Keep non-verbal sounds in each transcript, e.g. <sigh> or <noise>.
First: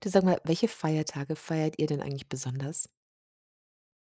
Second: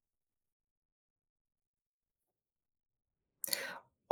Du, sag mal, welche Feiertage feiert ihr denn eigentlich besonders?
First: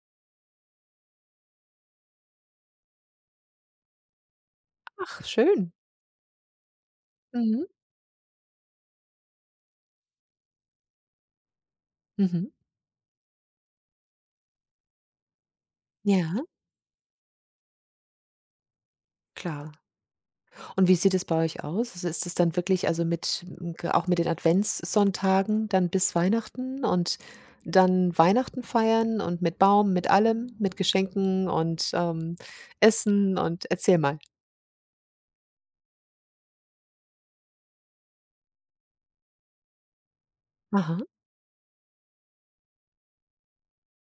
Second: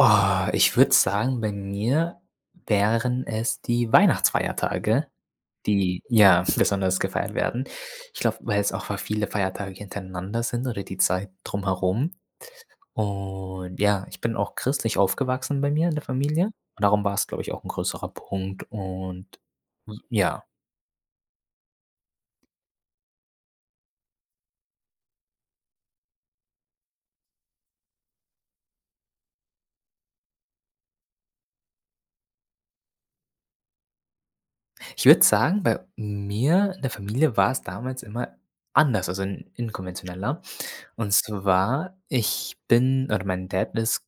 Oh, ich würde sagen, bei mir wären es die Weihnachtsfeiertage, Ach, schön. die ja <laughs> besonders gefeiert Mhm. werden. Ich glaube, weil es auch viele Feiertage hintereinander sind oder die Zeit drumherum. Mhm. Und ja, ich bin auch christlich aufgewachsen bei mir in der Familie. Ja, Und darum war es, glaube ich, auch ein größerer Punkt und klar. ja. Und wie sieht es bei euch aus? Also, ist es dann wirklich, also, mit m g auch mit den Adventssonntagen dann bis Weihnachten und dann Weihnachten feiern und mit Baum, mit allem, mit Geschenken und Essen und erzähl mal. Ich würde sagen, bei mir in der Familie war es damals immer anders, also in inkonventioneller. Aha, Und zwar, ich bin oder mein Dad ist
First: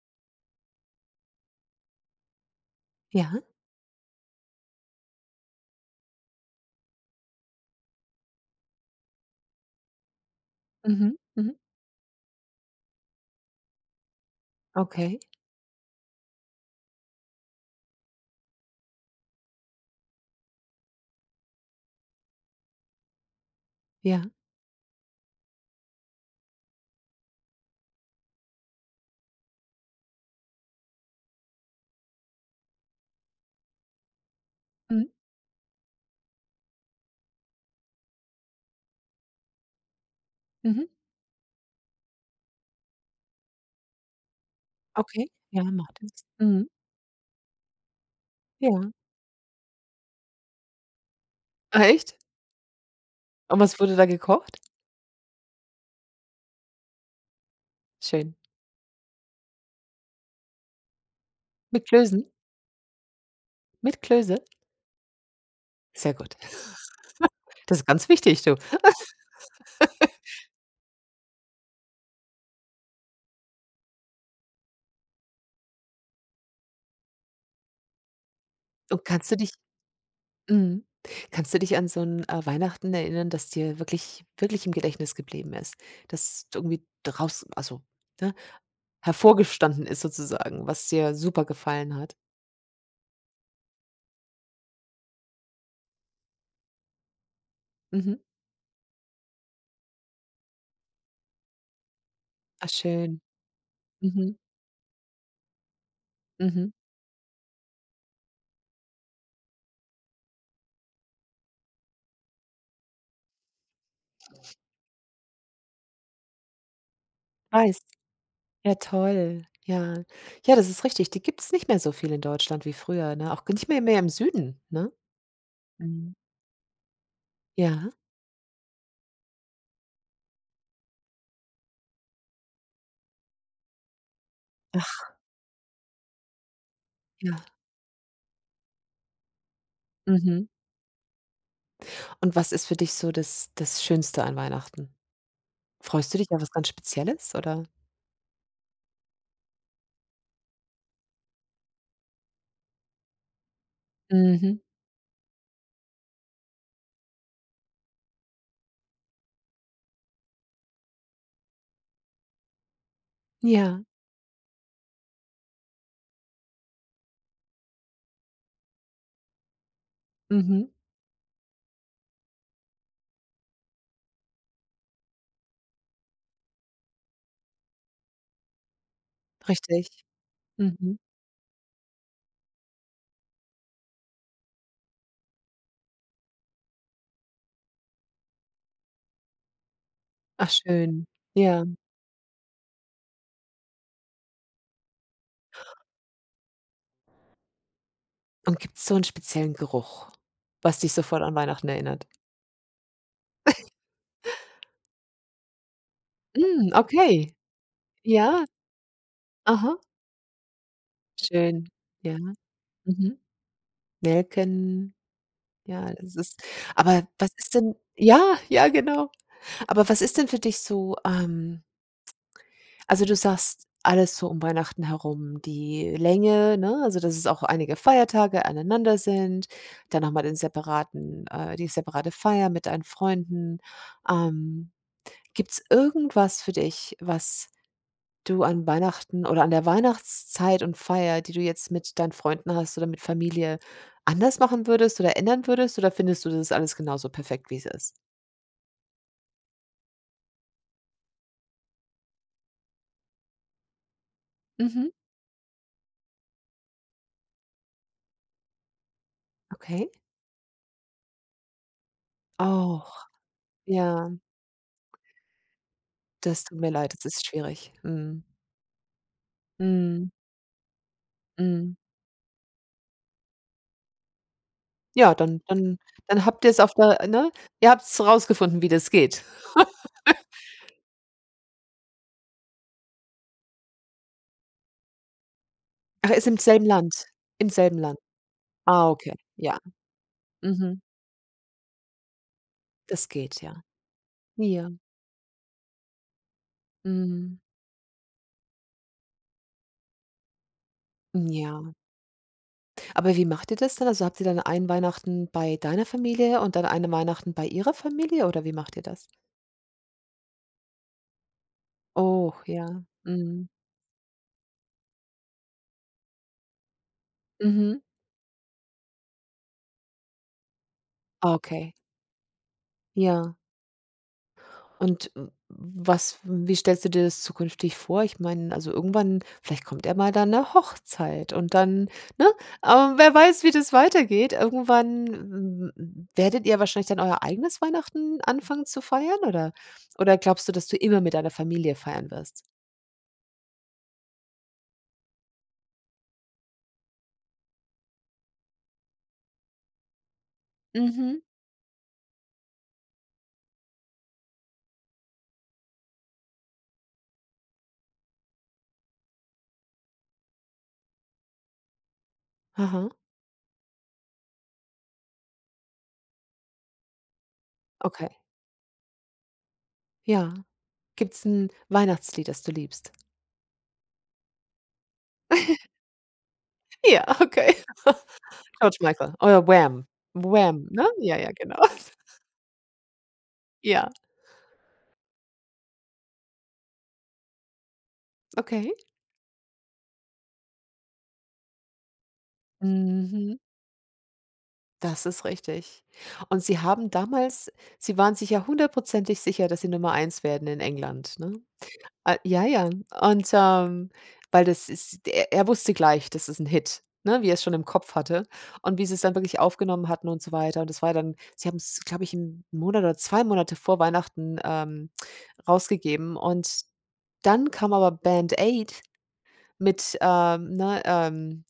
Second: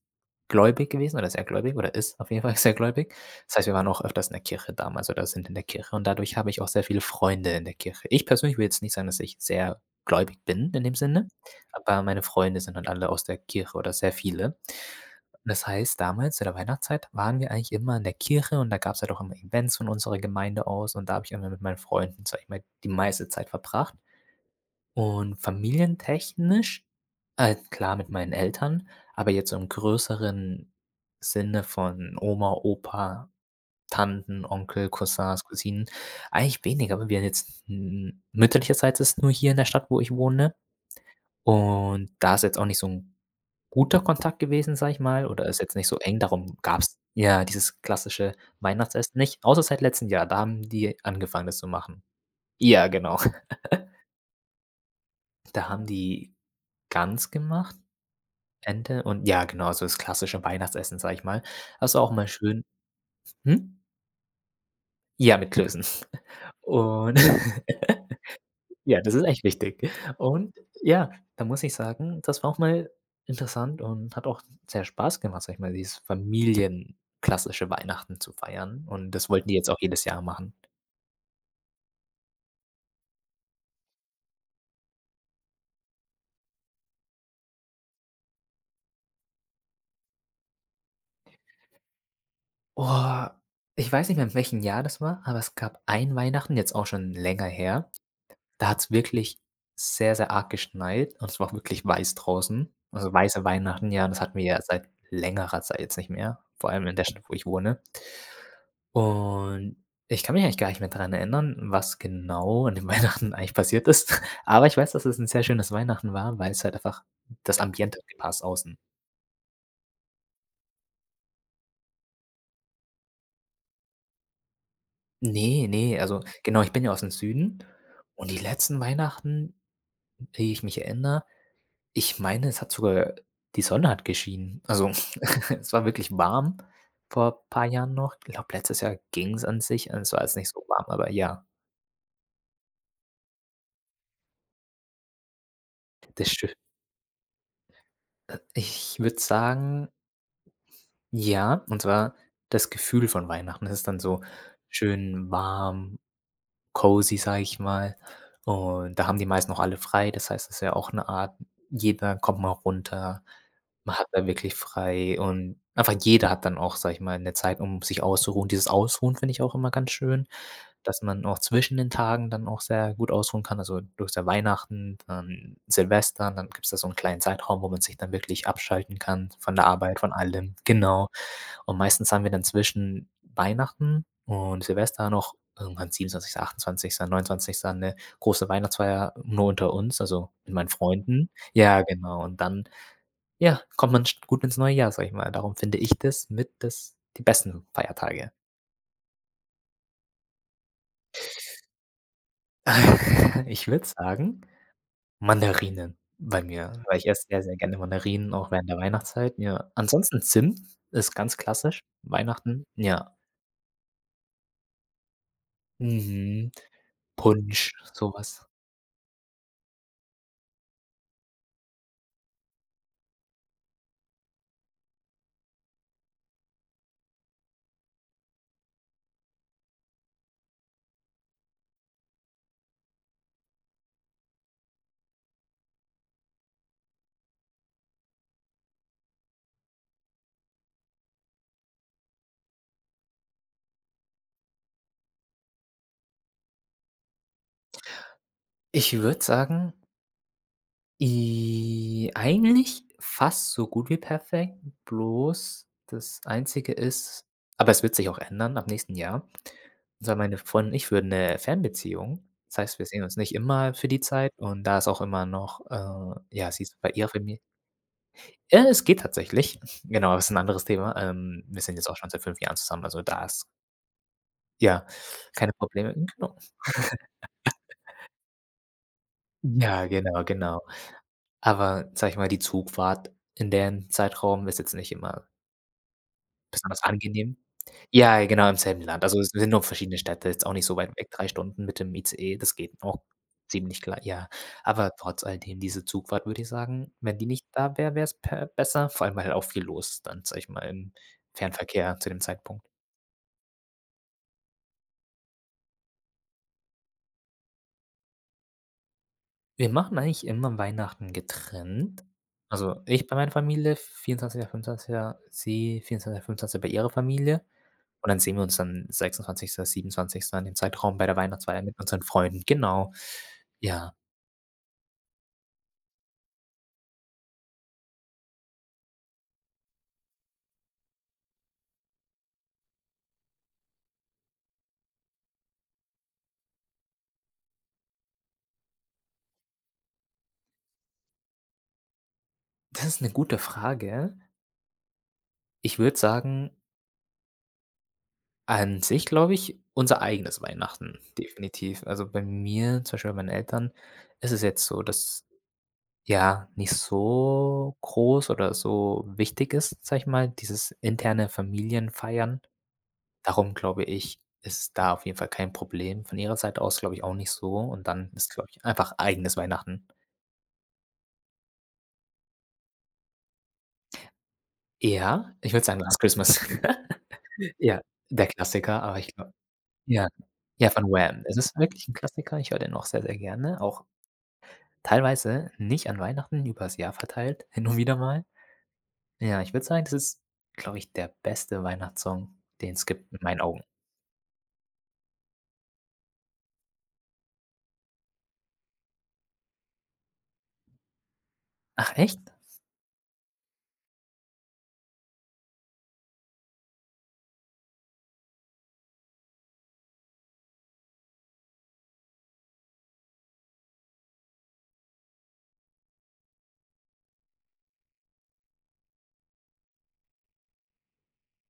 gläubig gewesen oder sehr gläubig oder ist auf jeden Fall <laughs> sehr gläubig. ja. Das heißt, wir waren auch öfters in der Kirche damals oder sind in der Kirche und dadurch habe ich auch sehr viele Freunde in der Kirche. Ich persönlich will jetzt nicht sagen, dass ich sehr gläubig bin in dem Mhm, Sinne, mhm. aber meine Freunde sind dann alle aus der Kirche oder sehr viele. Okay, Das heißt, damals in der Weihnachtszeit waren wir eigentlich immer in der Kirche und da gab es halt auch immer Events von unserer Gemeinde aus und da habe ich immer mit meinen Freunden, sage ich mal, die meiste Zeit verbracht. ja. Und familientechnisch, klar mit meinen Eltern, aber jetzt so im größeren Sinne von Oma, Opa, Tanten, Onkel, Mhm, Cousins, Cousinen, eigentlich weniger, aber wir jetzt mütterlicherseits ist nur hier in der Stadt, wo ich wohne. mhm. Und da ist jetzt auch nicht so ein guter Kontakt gewesen, sage ich mal, Okay, oder ist ja, jetzt nicht so macht eng, es. darum Mhm. gab es ja dieses klassische Ja. Weihnachtsessen nicht, außer seit letztem Jahr, da haben die angefangen, das zu Ah, machen. echt? Ja, genau. <laughs> Und was wurde da gekocht? Da haben die Gans gemacht, Schön. Ente und ja, genau, so das klassische Weihnachtsessen, sage ich mal. Mit Also auch mal Klößen? schön, hm? Mit Klöße? Ja, mit Klößen. <laughs> Sehr gut. Und Das ist ganz <laughs> wichtig, du. ja, das ist echt wichtig. Und ja, da muss ich sagen, das war auch mal interessant und hat auch sehr Spaß gemacht, sage ich mal, dieses familienklassische Weihnachten zu feiern. Und Und das kannst du wollten dich die jetzt auch jedes Jahr machen. Mhm. Kannst du dich an so 'n Weihnachten erinnern, das dir wirklich wirklich im Gedächtnis geblieben ist? Das irgendwie draus, also, ne, hervorgestanden ist, sozusagen, was dir super gefallen hat? Oh, ich weiß nicht mehr, in welchem Jahr das war, aber es gab ein Weihnachten, jetzt auch schon länger her. Mhm. Da hat es wirklich sehr, sehr arg geschneit und es war auch wirklich weiß Ah, draußen. Also, schön. weiße Weihnachten, ja, das hatten Mhm, wir ja seit längerer Zeit jetzt nicht mehr, mhm. vor allem in der Stadt, wo ich wohne. Und ich kann mich eigentlich gar nicht mehr daran erinnern, was genau an den <laughs> Weihnachten eigentlich passiert ist. Aber ich weiß, dass es ein sehr schönes Weihnachten war, weil es halt einfach das Weiß. Ambiente hat gepasst Ja, außen. toll. Ja. Ja, das ist richtig. Die gibt's nicht mehr so viel in Deutschland wie früher, ne? Auch nicht mehr im Süden, ne? Ne, ne, Mhm. also genau, ich bin ja aus dem Süden Ja. und die letzten Weihnachten, die ich mich erinnere, ich meine, es hat sogar die Sonne hat geschienen. Also Ach, <laughs> es war wirklich warm ja. vor ein paar Jahren noch. Ich glaube, letztes Jahr ging es an sich. Es war jetzt Mhm. nicht so warm, aber ja. Und was ist für dich so das Schönste an Weihnachten? Freust du dich das auf was stö ganz Spezielles, oder? Ich würde sagen, ja, und zwar das Gefühl von Weihnachten. Es ist dann so Mhm. schön warm, cozy, sage ich mal. Und da haben die meisten noch alle frei. Das heißt, es ist ja auch eine Art, jeder kommt mal runter. Ja. Man hat da wirklich frei und einfach jeder hat dann auch, sage ich mal, eine Zeit, um sich auszuruhen. Dieses Ausruhen finde ich auch immer ganz schön. Mhm. Dass man auch zwischen den Tagen dann auch sehr gut ausruhen kann. Also, du hast ja Weihnachten, dann Silvester, dann gibt's da so einen kleinen Zeitraum, wo man sich dann wirklich abschalten kann von der Richtig. Arbeit, von allem. Mhm. Genau. Und meistens haben wir dann zwischen Weihnachten und Silvester noch irgendwann 27., 28., 29. eine große Weihnachtsfeier nur unter uns, also Ach, mit meinen schön. Freunden. Ja. Ja, genau. Und dann, ja, kommt man sch gut ins neue Jahr, sage ich mal. Darum finde ich das mit, das die besten Feiertage. Und gibt es so einen speziellen Geruch, was dich sofort an Weihnachten erinnert? <laughs> Ich würde sagen Mandarinen bei Hm, mir, weil ich esse okay. sehr, sehr gerne Mandarinen, Ja. auch während der Weihnachtszeit, ja. Aha. Ansonsten Zimt ist ganz Schön. klassisch, Ja. Weihnachten, ja. Mhm. Nelken. Ja, das ist Mhm. aber was ist Punsch, denn, so ja, was. ja, genau. Aber was ist denn für dich so, also, du sagst, alles so um Weihnachten herum, die Länge, ne? Also, dass es auch einige Feiertage aneinander sind, dann noch mal den separaten die separate Feier mit deinen Freunden. Ähm, Gibt's irgendwas für dich, was du an Weihnachten oder an der Weihnachtszeit und Feier, die du jetzt mit deinen Freunden hast oder mit Familie, anders machen würdest oder ändern würdest, oder findest du, das ist alles genauso perfekt, wie es ist? Ich würde sagen, i eigentlich fast so gut wie perfekt, Mhm. bloß das Einzige ist, aber es wird sich auch ändern ab nächsten Jahr, Okay. weil meine Freundin und ich führen 'ne Fernbeziehung. Das heißt, wir sehen auch uns nicht immer für die Ja, Zeit und da ist auch immer noch, das ja, tut sie mir ist bei leid, das ihrer ist Famil schwierig. Mhm. Es geht tatsächlich. Genau, Mhm. aber ist ein anderes Thema. Wir Mhm. sind jetzt auch schon seit 5 Jahren zusammen, also da ist, ja, Ja, dann keine dann Probleme, dann genau. habt ihr's auf der, ne? Ihr habt's rausgefunden, wie das geht. Ja, genau, genau. Aber sag ich mal, die Zugfahrt in den Zeitraum ist jetzt nicht immer Ach, ist im selben besonders Land, angenehm. im selben Land. Ja, genau, im selben Ah, Land. okay, Also, es sind ja. nur verschiedene Städte, jetzt auch nicht so Mhm. weit weg. 3 Stunden mit dem ICE, das geht noch Das geht, ja. ziemlich klar, ja. Ja. Aber trotz alledem, diese Zugfahrt, würde ich sagen, wenn die Mhm. nicht da wäre, wäre es besser, vor allem, weil halt auch viel los ist dann, sag ich mal, im Ja. Fernverkehr zu dem Zeitpunkt. Aber wie macht ihr das dann? Also, habt ihr dann ein Weihnachten bei deiner Familie und dann eine Weihnachten bei ihrer Familie, oder wie macht ihr das? Wir machen eigentlich immer Weihnachten getrennt. Oh, ja. Also, ich bei meiner Mhm. Familie, 24., 25., sie 24., 25. bei ihrer Familie. Mhm. Und dann sehen wir uns dann 26., 27. in dem Zeitraum bei der Ah, Weihnachtsfeier okay. mit unseren Freunden. Genau. Ja. Ja, Und w was wie stellst du dir das zukünftig vor? Ich meine, also, irgendwann vielleicht kommt ja mal dann eine Hochzeit und dann, ne? Aber wer weiß, wie das weitergeht. Irgendwann werdet ihr wahrscheinlich dann euer eigenes Weihnachten anfangen zu feiern, oder glaubst du, dass du immer mit deiner Familie feiern wirst? das ist eine gute Frage. Ich würde sagen, an sich glaube ich, unser eigenes Weihnachten, Mhm. definitiv. Also, bei mir, zum Beispiel bei meinen Eltern, ist es jetzt so, dass ja, nicht so groß oder so wichtig ist, sage ich mal, dieses interne Familienfeiern. Aha, Darum glaube ich, ist da auf jeden Fall kein Problem. Von ihrer Seite aus, glaube ich, auch nicht so und okay. dann ist, glaube ich, einfach eigenes Weihnachten. Ja. Gibt es ein Weihnachtslied, das du liebst? Ja, ich würde sagen Last Christmas. Ja, <laughs> okay. Ja, der <laughs> George Klassiker, aber Michael ich glaube, oder Wham. ja. Wham, Ja, von ne? Ja, Wham. ja, Es ist genau. wirklich ein <laughs> Klassiker. Ich höre den auch sehr, sehr gerne, auch Ja, teilweise nicht an Weihnachten, übers Jahr verteilt, <laughs> hin und wieder mal. okay. Ja, ich würde sagen, das ist, glaube ich, der beste Weihnachtssong, den es gibt, in Mhm. meinen Augen. Das ist richtig. Und sie haben damals sie waren sich ja hundertprozentig sicher, dass sie Nummer eins werden in England, ne? Ach echt? Ja, ja. Und, weil das ist er wusste gleich, das ist 'n Hit, ne, wie er's schon im Kopf hatte und wie sie's dann wirklich aufgenommen hatten und so weiter. Und das war dann sie haben's, glaube ich, 'n Monat oder 2 Monate vor Weihnachten, rausgegeben, und dann kam aber Band Aid mit, ähm, ne, ähm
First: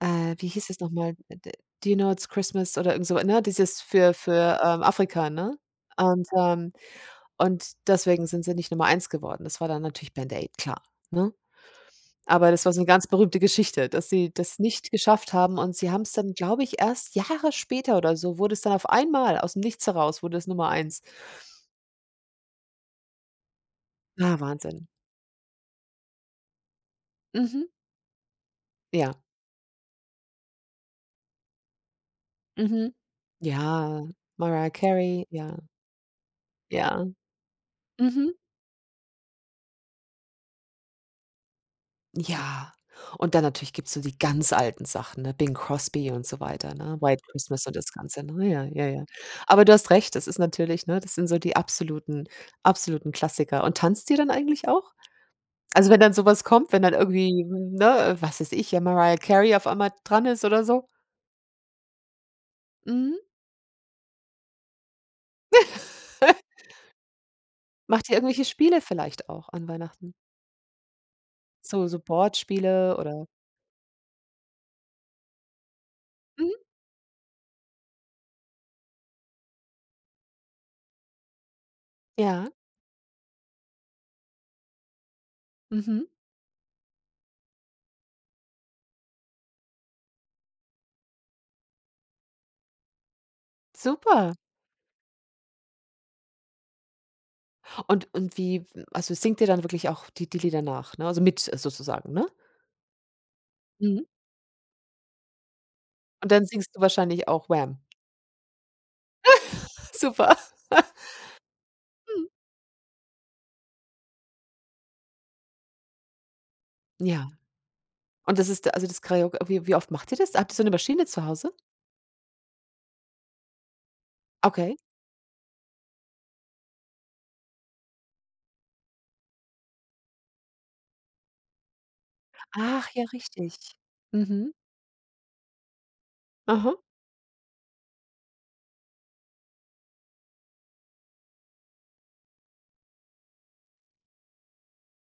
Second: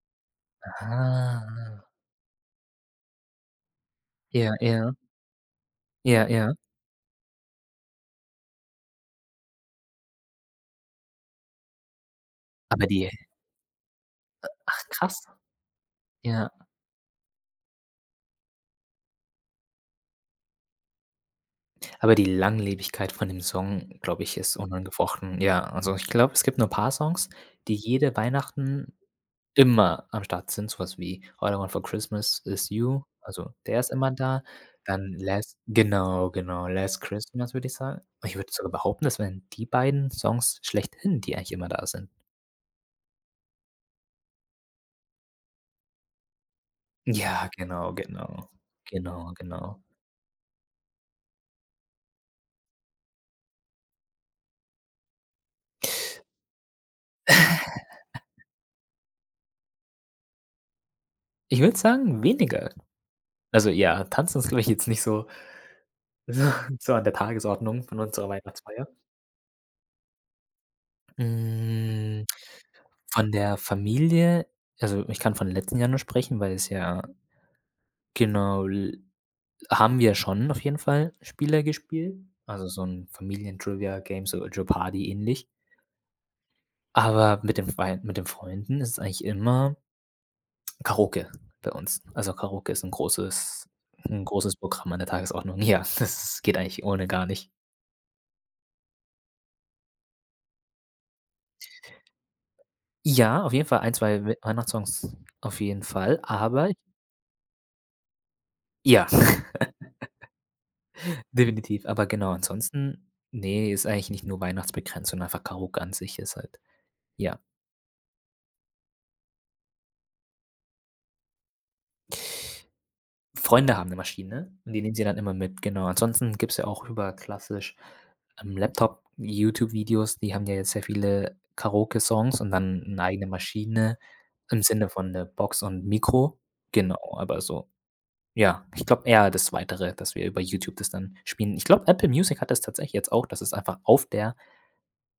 äh, wie hieß es nochmal? D Ah. „Do you know it's Christmas" oder irgend so, ne? Dieses für Ja, für, ähm, ja, Afrika, ne? ja, Und, ja. ähm und deswegen sind sie nicht Nummer eins geworden. Das war dann natürlich Band Aid, klar, ne? Aber das war so eine Aber ganz die berühmte Geschichte, dass sie das Ach nicht krass. geschafft haben und sie haben es dann, Ja. glaube ich, erst Jahre später oder so, wurde es dann auf einmal aus dem Nichts heraus, wurde es Nummer eins. Aber die Langlebigkeit von dem Song, glaube Ah, ich, ist Wahnsinn. unangefochten. Ja, also ich glaube, es gibt nur paar Songs, Mhm. die jede Weihnachten Ja. immer am Start sind, so was wie „All I Want for Christmas Is Mhm. You“, also der ist Ja, immer da. Mariah Dann Carey, ja, „Last“, genau, genau, „Last ja. Christmas“, würde ich sagen. Mhm. Ich würde sogar behaupten, das wären die beiden Songs schlechthin, die eigentlich immer da sind. Ja, und dann natürlich gibt's so die ganz alten Sachen, ne? Bing Crosby und so weiter, ne? White Ja, Christmas und das genau, Ganze, ne? genau. Ja, ja, ja. Genau, Aber du genau. hast recht, das ist natürlich, ne, das sind so die absoluten absoluten Klassiker. Und tanzt ihr dann eigentlich auch? Also, wenn dann so was kommt, wenn dann irgendwie, ne, was weiß ich, ja, Mariah Carey auf einmal dran ist oder so? Ich würde sagen, weniger. Mhm. Also, ja, Tanzen ist, glaube ich, jetzt nicht so <laughs> so an der Tagesordnung von Macht ihr unserer irgendwelche Spiele Weihnachtsfeier. vielleicht auch an Weihnachten? So Hm, Boardspiele oder von der Familie, also, ich kann von letzten Jahr nur sprechen, weil mhm, es ja genau l haben wir schon auf jeden Fall Spiele gespielt, ja, also so ein Familien-Trivia-Game, so Jeopardy ähnlich. mhm, Aber mit den Freunden ist es eigentlich immer Karaoke bei uns. Also, Karaoke ist ein großes, ein super. großes Programm an der Tagesordnung. Ja, <laughs> das geht eigentlich ohne gar nicht. Und wie, also, singt ihr dann wirklich auch die Lieder nach, ne? Also, mit sozusagen, ne? Ja, auf jeden Fall ein, Mhm. 2 We Weihnachtssongs auf jeden Fall, Und dann aber singst du wahrscheinlich auch Wham. ja, <laughs> <laughs> Super. definitiv. Aber Mhm. genau, ansonsten, nee, ist eigentlich nicht nur weihnachtsbegrenzt, sondern einfach Karaoke an sich ist halt, Ja, und das Karaoke, wie oft macht ihr das? Habt ihr so eine Maschine zu Hause? ja. Freunde haben 'ne Maschine und Okay. die nehmen sie dann immer mit, genau. Ansonsten gibt's ja auch über, klassisch, am Laptop YouTube-Videos, die haben ja jetzt sehr viele Karaoke-Songs, und dann Ach, 'ne ja, eigene richtig. Maschine Mhm. im Sinne von 'ne Box und Mikro. Aha. Genau, aber so, ja, ich glaube eher das Weitere, dass wir über YouTube das dann spielen. Ich glaube, Apple Music hat das tatsächlich jetzt auch, dass es einfach auf der,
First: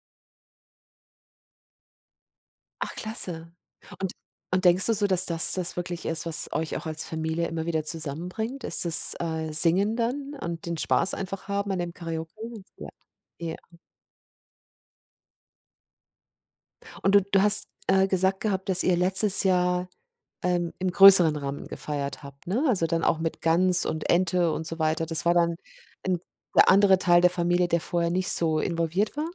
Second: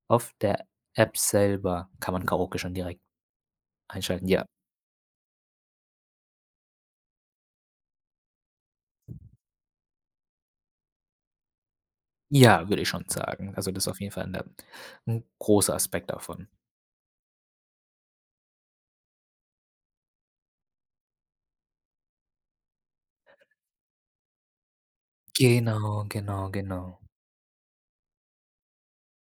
auf der App selber kann man Karaoke schon Ach, direkt klasse. Und einschalten. Ja, und denkst du so, dass das wirklich ist, was euch auch als Familie immer wieder zusammenbringt? Ist das, Singen dann und den Spaß einfach haben an dem Karaoke? ja, würde Ja. ich schon sagen. Ja. Also, das ist auf jeden Fall 'ne, 'n großer Aspekt davon. Und du hast, gesagt gehabt, dass ihr letztes Jahr, im größeren Rahmen gefeiert habt, ne? Also, dann auch mit Gans und Ente und so weiter. Das war dann Genau, 'n genau, der andere genau. Teil der Familie, der vorher nicht so involviert war?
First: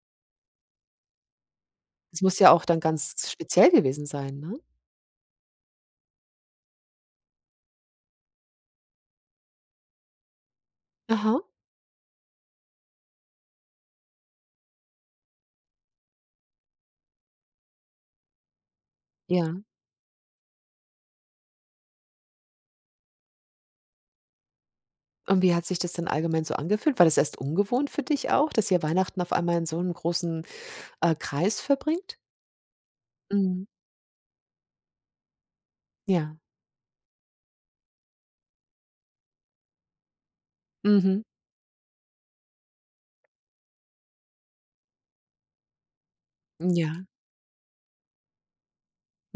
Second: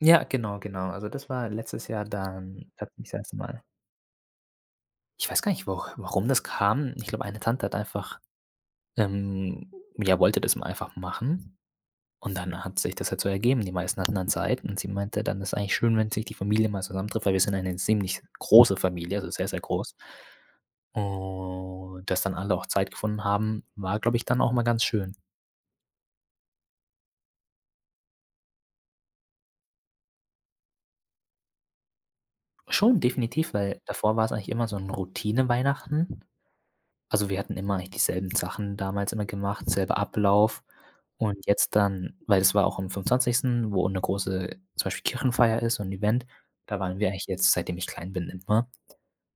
Ja, genau, genau. Also, das war letztes Jahr Das muss ja auch dann dann tatsächlich das ganz erste Mal. speziell gewesen sein, ne? Ich weiß gar nicht, wo warum das kam. Ich glaube, eine Tante hat einfach, ähm ja, wollte das mal einfach Aha, machen und dann hat sich das halt so ergeben. Die meisten hatten dann Zeit und sie meinte dann: „Ist eigentlich schön, wenn sich die Familie mal zusammentrifft“, weil wir sind eine ziemlich große Familie, also sehr, sehr ja. groß. Und dass dann alle auch Zeit gefunden haben, war, glaube ich, dann auch mal ganz schön. Und wie hat sich das dann allgemein so angefühlt? War das erst ungewohnt für dich auch, dass ihr Weihnachten auf einmal in so einem großen, Kreis verbringt? Schon, definitiv, Mhm. weil davor war es eigentlich immer so ein Routine-Weihnachten. Ja. Also, wir hatten immer eigentlich dieselben Sachen damals immer gemacht, selber Ablauf. Mhm. Und jetzt dann, weil das war auch am 25., wo 'ne große, zum Beispiel Kirchenfeier ist, so 'n Event. Da waren Ja. wir eigentlich jetzt, seitdem ich klein bin, immer.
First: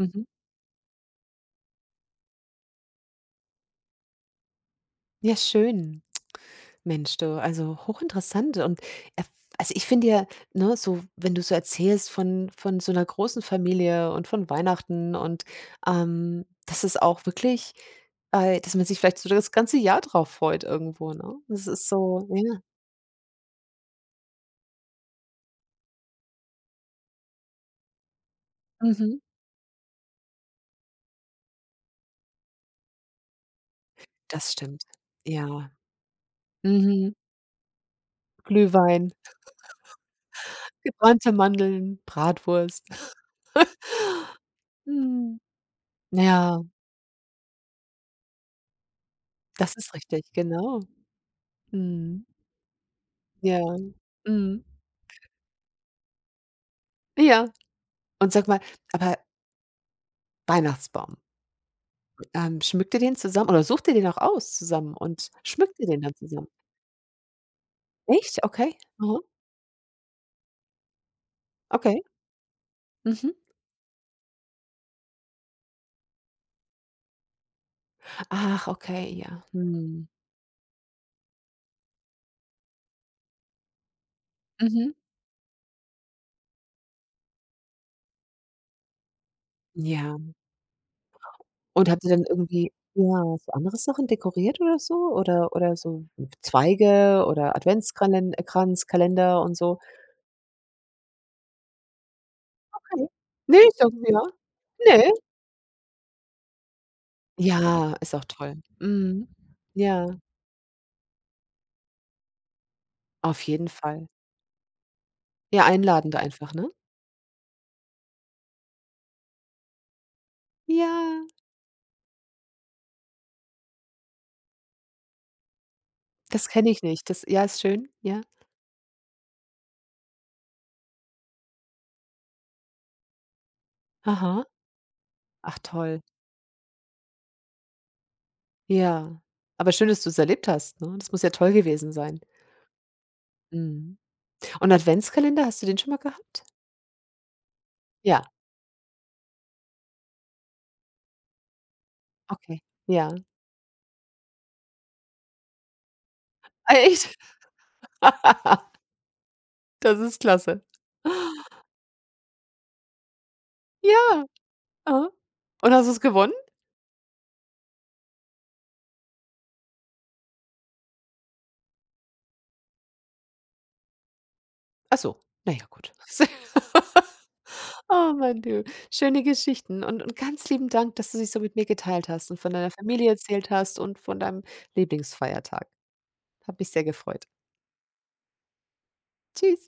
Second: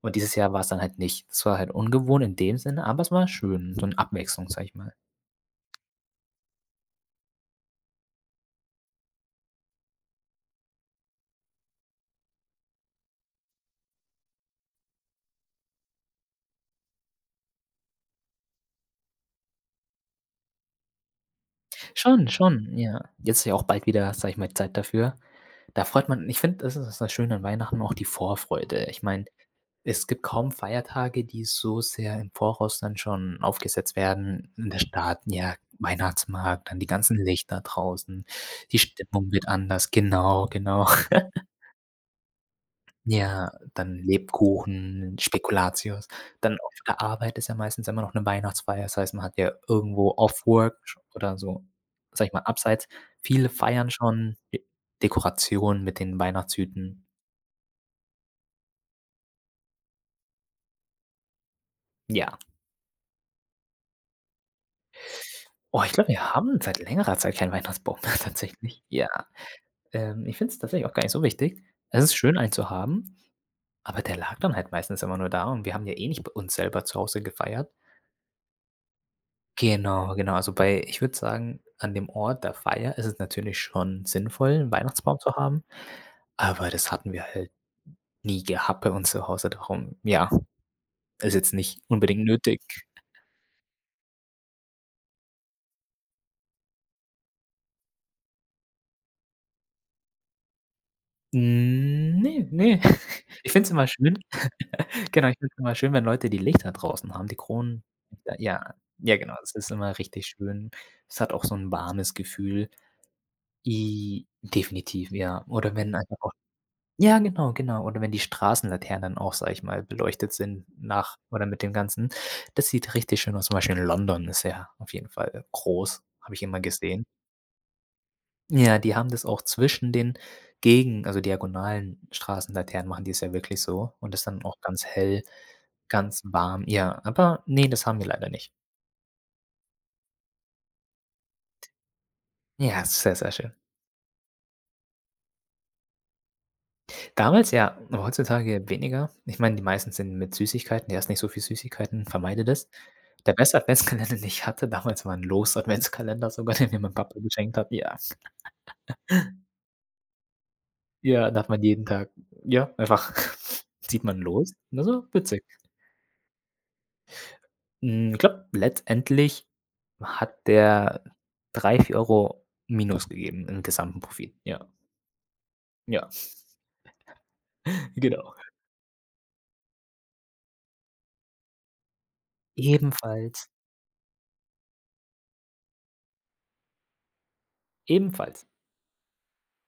Und dieses Jahr war's dann halt nicht. Es war halt ungewohnt in dem Sinne, aber es war schön, so 'ne Abwechslung, sage ich mal. Ja, schön. Mensch, du, also hochinteressant und erf also, ich finde ja, ne, so wenn du so erzählst von so einer großen Familie und von Weihnachten und, dass es auch wirklich, dass man sich vielleicht so das ganze Jahr drauf freut, irgendwo, ne? Das ist so, Schon, ja, schon, ja. Jetzt ist ja auch bald wieder, sage ich mal, Zeit dafür. Da freut man, ich finde, das ist das Schöne an Weihnachten, auch die Vorfreude. Ich mhm, meine, es gibt kaum Feiertage, die so sehr im Voraus dann schon aufgesetzt das werden. In der stimmt. Stadt, ja, Ja, Weihnachtsmarkt, dann die mhm, ganzen Lichter draußen. Die Glühwein, Stimmung wird anders, genau, genau. gebrannte <laughs> Mandeln, Bratwurst. Ja, dann Lebkuchen, Mhm. Spekulatius. Dann Ja, auf der Arbeit ist ja meistens immer noch eine Weihnachtsfeier. Das heißt, man hat ja das ist irgendwo richtig, Off-Work genau. sch oder so, Mhm. sage ich mal, abseits. Viele Ja. feiern schon De Mhm. Dekoration mit den Weihnachtshüten. Ja. Und sag mal, aber Weihnachtsbaum. Ja. Schmückt ihr den zusammen oder sucht ihr den auch aus zusammen und schmückt Oh, ihr ich den glaube, dann wir zusammen? haben seit längerer Zeit keinen Weihnachtsbaum mehr <laughs> Echt? Okay. tatsächlich. Ja. Mhm. Ich finde es tatsächlich auch gar nicht so wichtig. Okay. Es ist schön, einen zu haben, Mhm. aber der lag dann halt meistens immer nur da und wir haben ja eh nicht bei uns selber zu Hause gefeiert. Ach, okay, ja. Mhm. Genau, genau. Also bei, ich würde sagen, an dem Ort der Feier ist es natürlich schon sinnvoll, 'n Mhm. Weihnachtsbaum zu haben, aber das hatten wir halt nie gehabt bei uns zu Hause, darum Ja. ja, ist jetzt nicht Und habt ihr dann unbedingt nötig. irgendwie, ja, so andere Sachen dekoriert oder so? Oder so Zweige oder Adventskalen Kranz, Kalender und so? Hm, ne, ne. Okay. <laughs> Ich finde es Nicht immer irgendwie, schön, ja? <laughs> Ne? genau, ich finde es immer schön, wenn Leute die Lichter draußen haben, die Kronen, Ja, ist auch toll. ja, ja, Mhm. genau, das ist immer Ja, richtig schön. Es hat auch so 'n warmes Gefühl. auf jeden Fall. I Definitiv, ja. Ja, Oder wenn einfach einladender auch einfach, ne? ja, genau, genau. Oder wenn die Straßenlaternen auch, sage ich mal, beleuchtet sind Ja. nach oder mit dem Ganzen. Das sieht richtig schön aus. Zum Beispiel in London ist ja auf jeden Fall groß, habe ich Das immer kenne ich gesehen. nicht. Das, ja, ist schön, ja. Ja, die haben das auch zwischen den, gegen, also, diagonalen Straßenlaternen machen die es ja wirklich so und ist dann Aha. auch ganz hell, Ach, toll. ganz warm. Ja, aber ne, das haben wir leider nicht. Ja. Aber schön, dass du's erlebt hast, ne? Das muss ja toll gewesen sein. Ja, ist sehr, sehr schön. Mhm. Und Adventskalender, hast du den schon mal gehabt? Damals ja, aber Ja, heutzutage weniger. Ich meine, die meisten sind mit Süßigkeiten, du hast nicht so viel Süßigkeiten, vermeide okay. das. Ja. Der <laughs> beste Adventskalender, den ich hatte damals, war 'n Los-Adventskalender sogar, den Ah, mir mein echt? Papa geschenkt hat. Ja, Das ist klasse. ja, da hat man jeden Tag, ja, einfach <laughs> zieht man Ja, los. Das war aha. witzig. Und hast du's gewonnen? Ich glaube, letztendlich hat der 3 4 Euro Minus gegeben im gesamten Profit. Ja, Ach so, na ja, gut. ja, <laughs> <laughs> Oh, genau. Mann, du. Schöne Geschichten und ganz lieben Dank, dass du sie so mit mir geteilt hast und von deiner Familie Ebenfalls erzählt hast und von deinem Lieblingsfeiertag. Hat mich sehr gefreut. ebenfalls. Tschüss.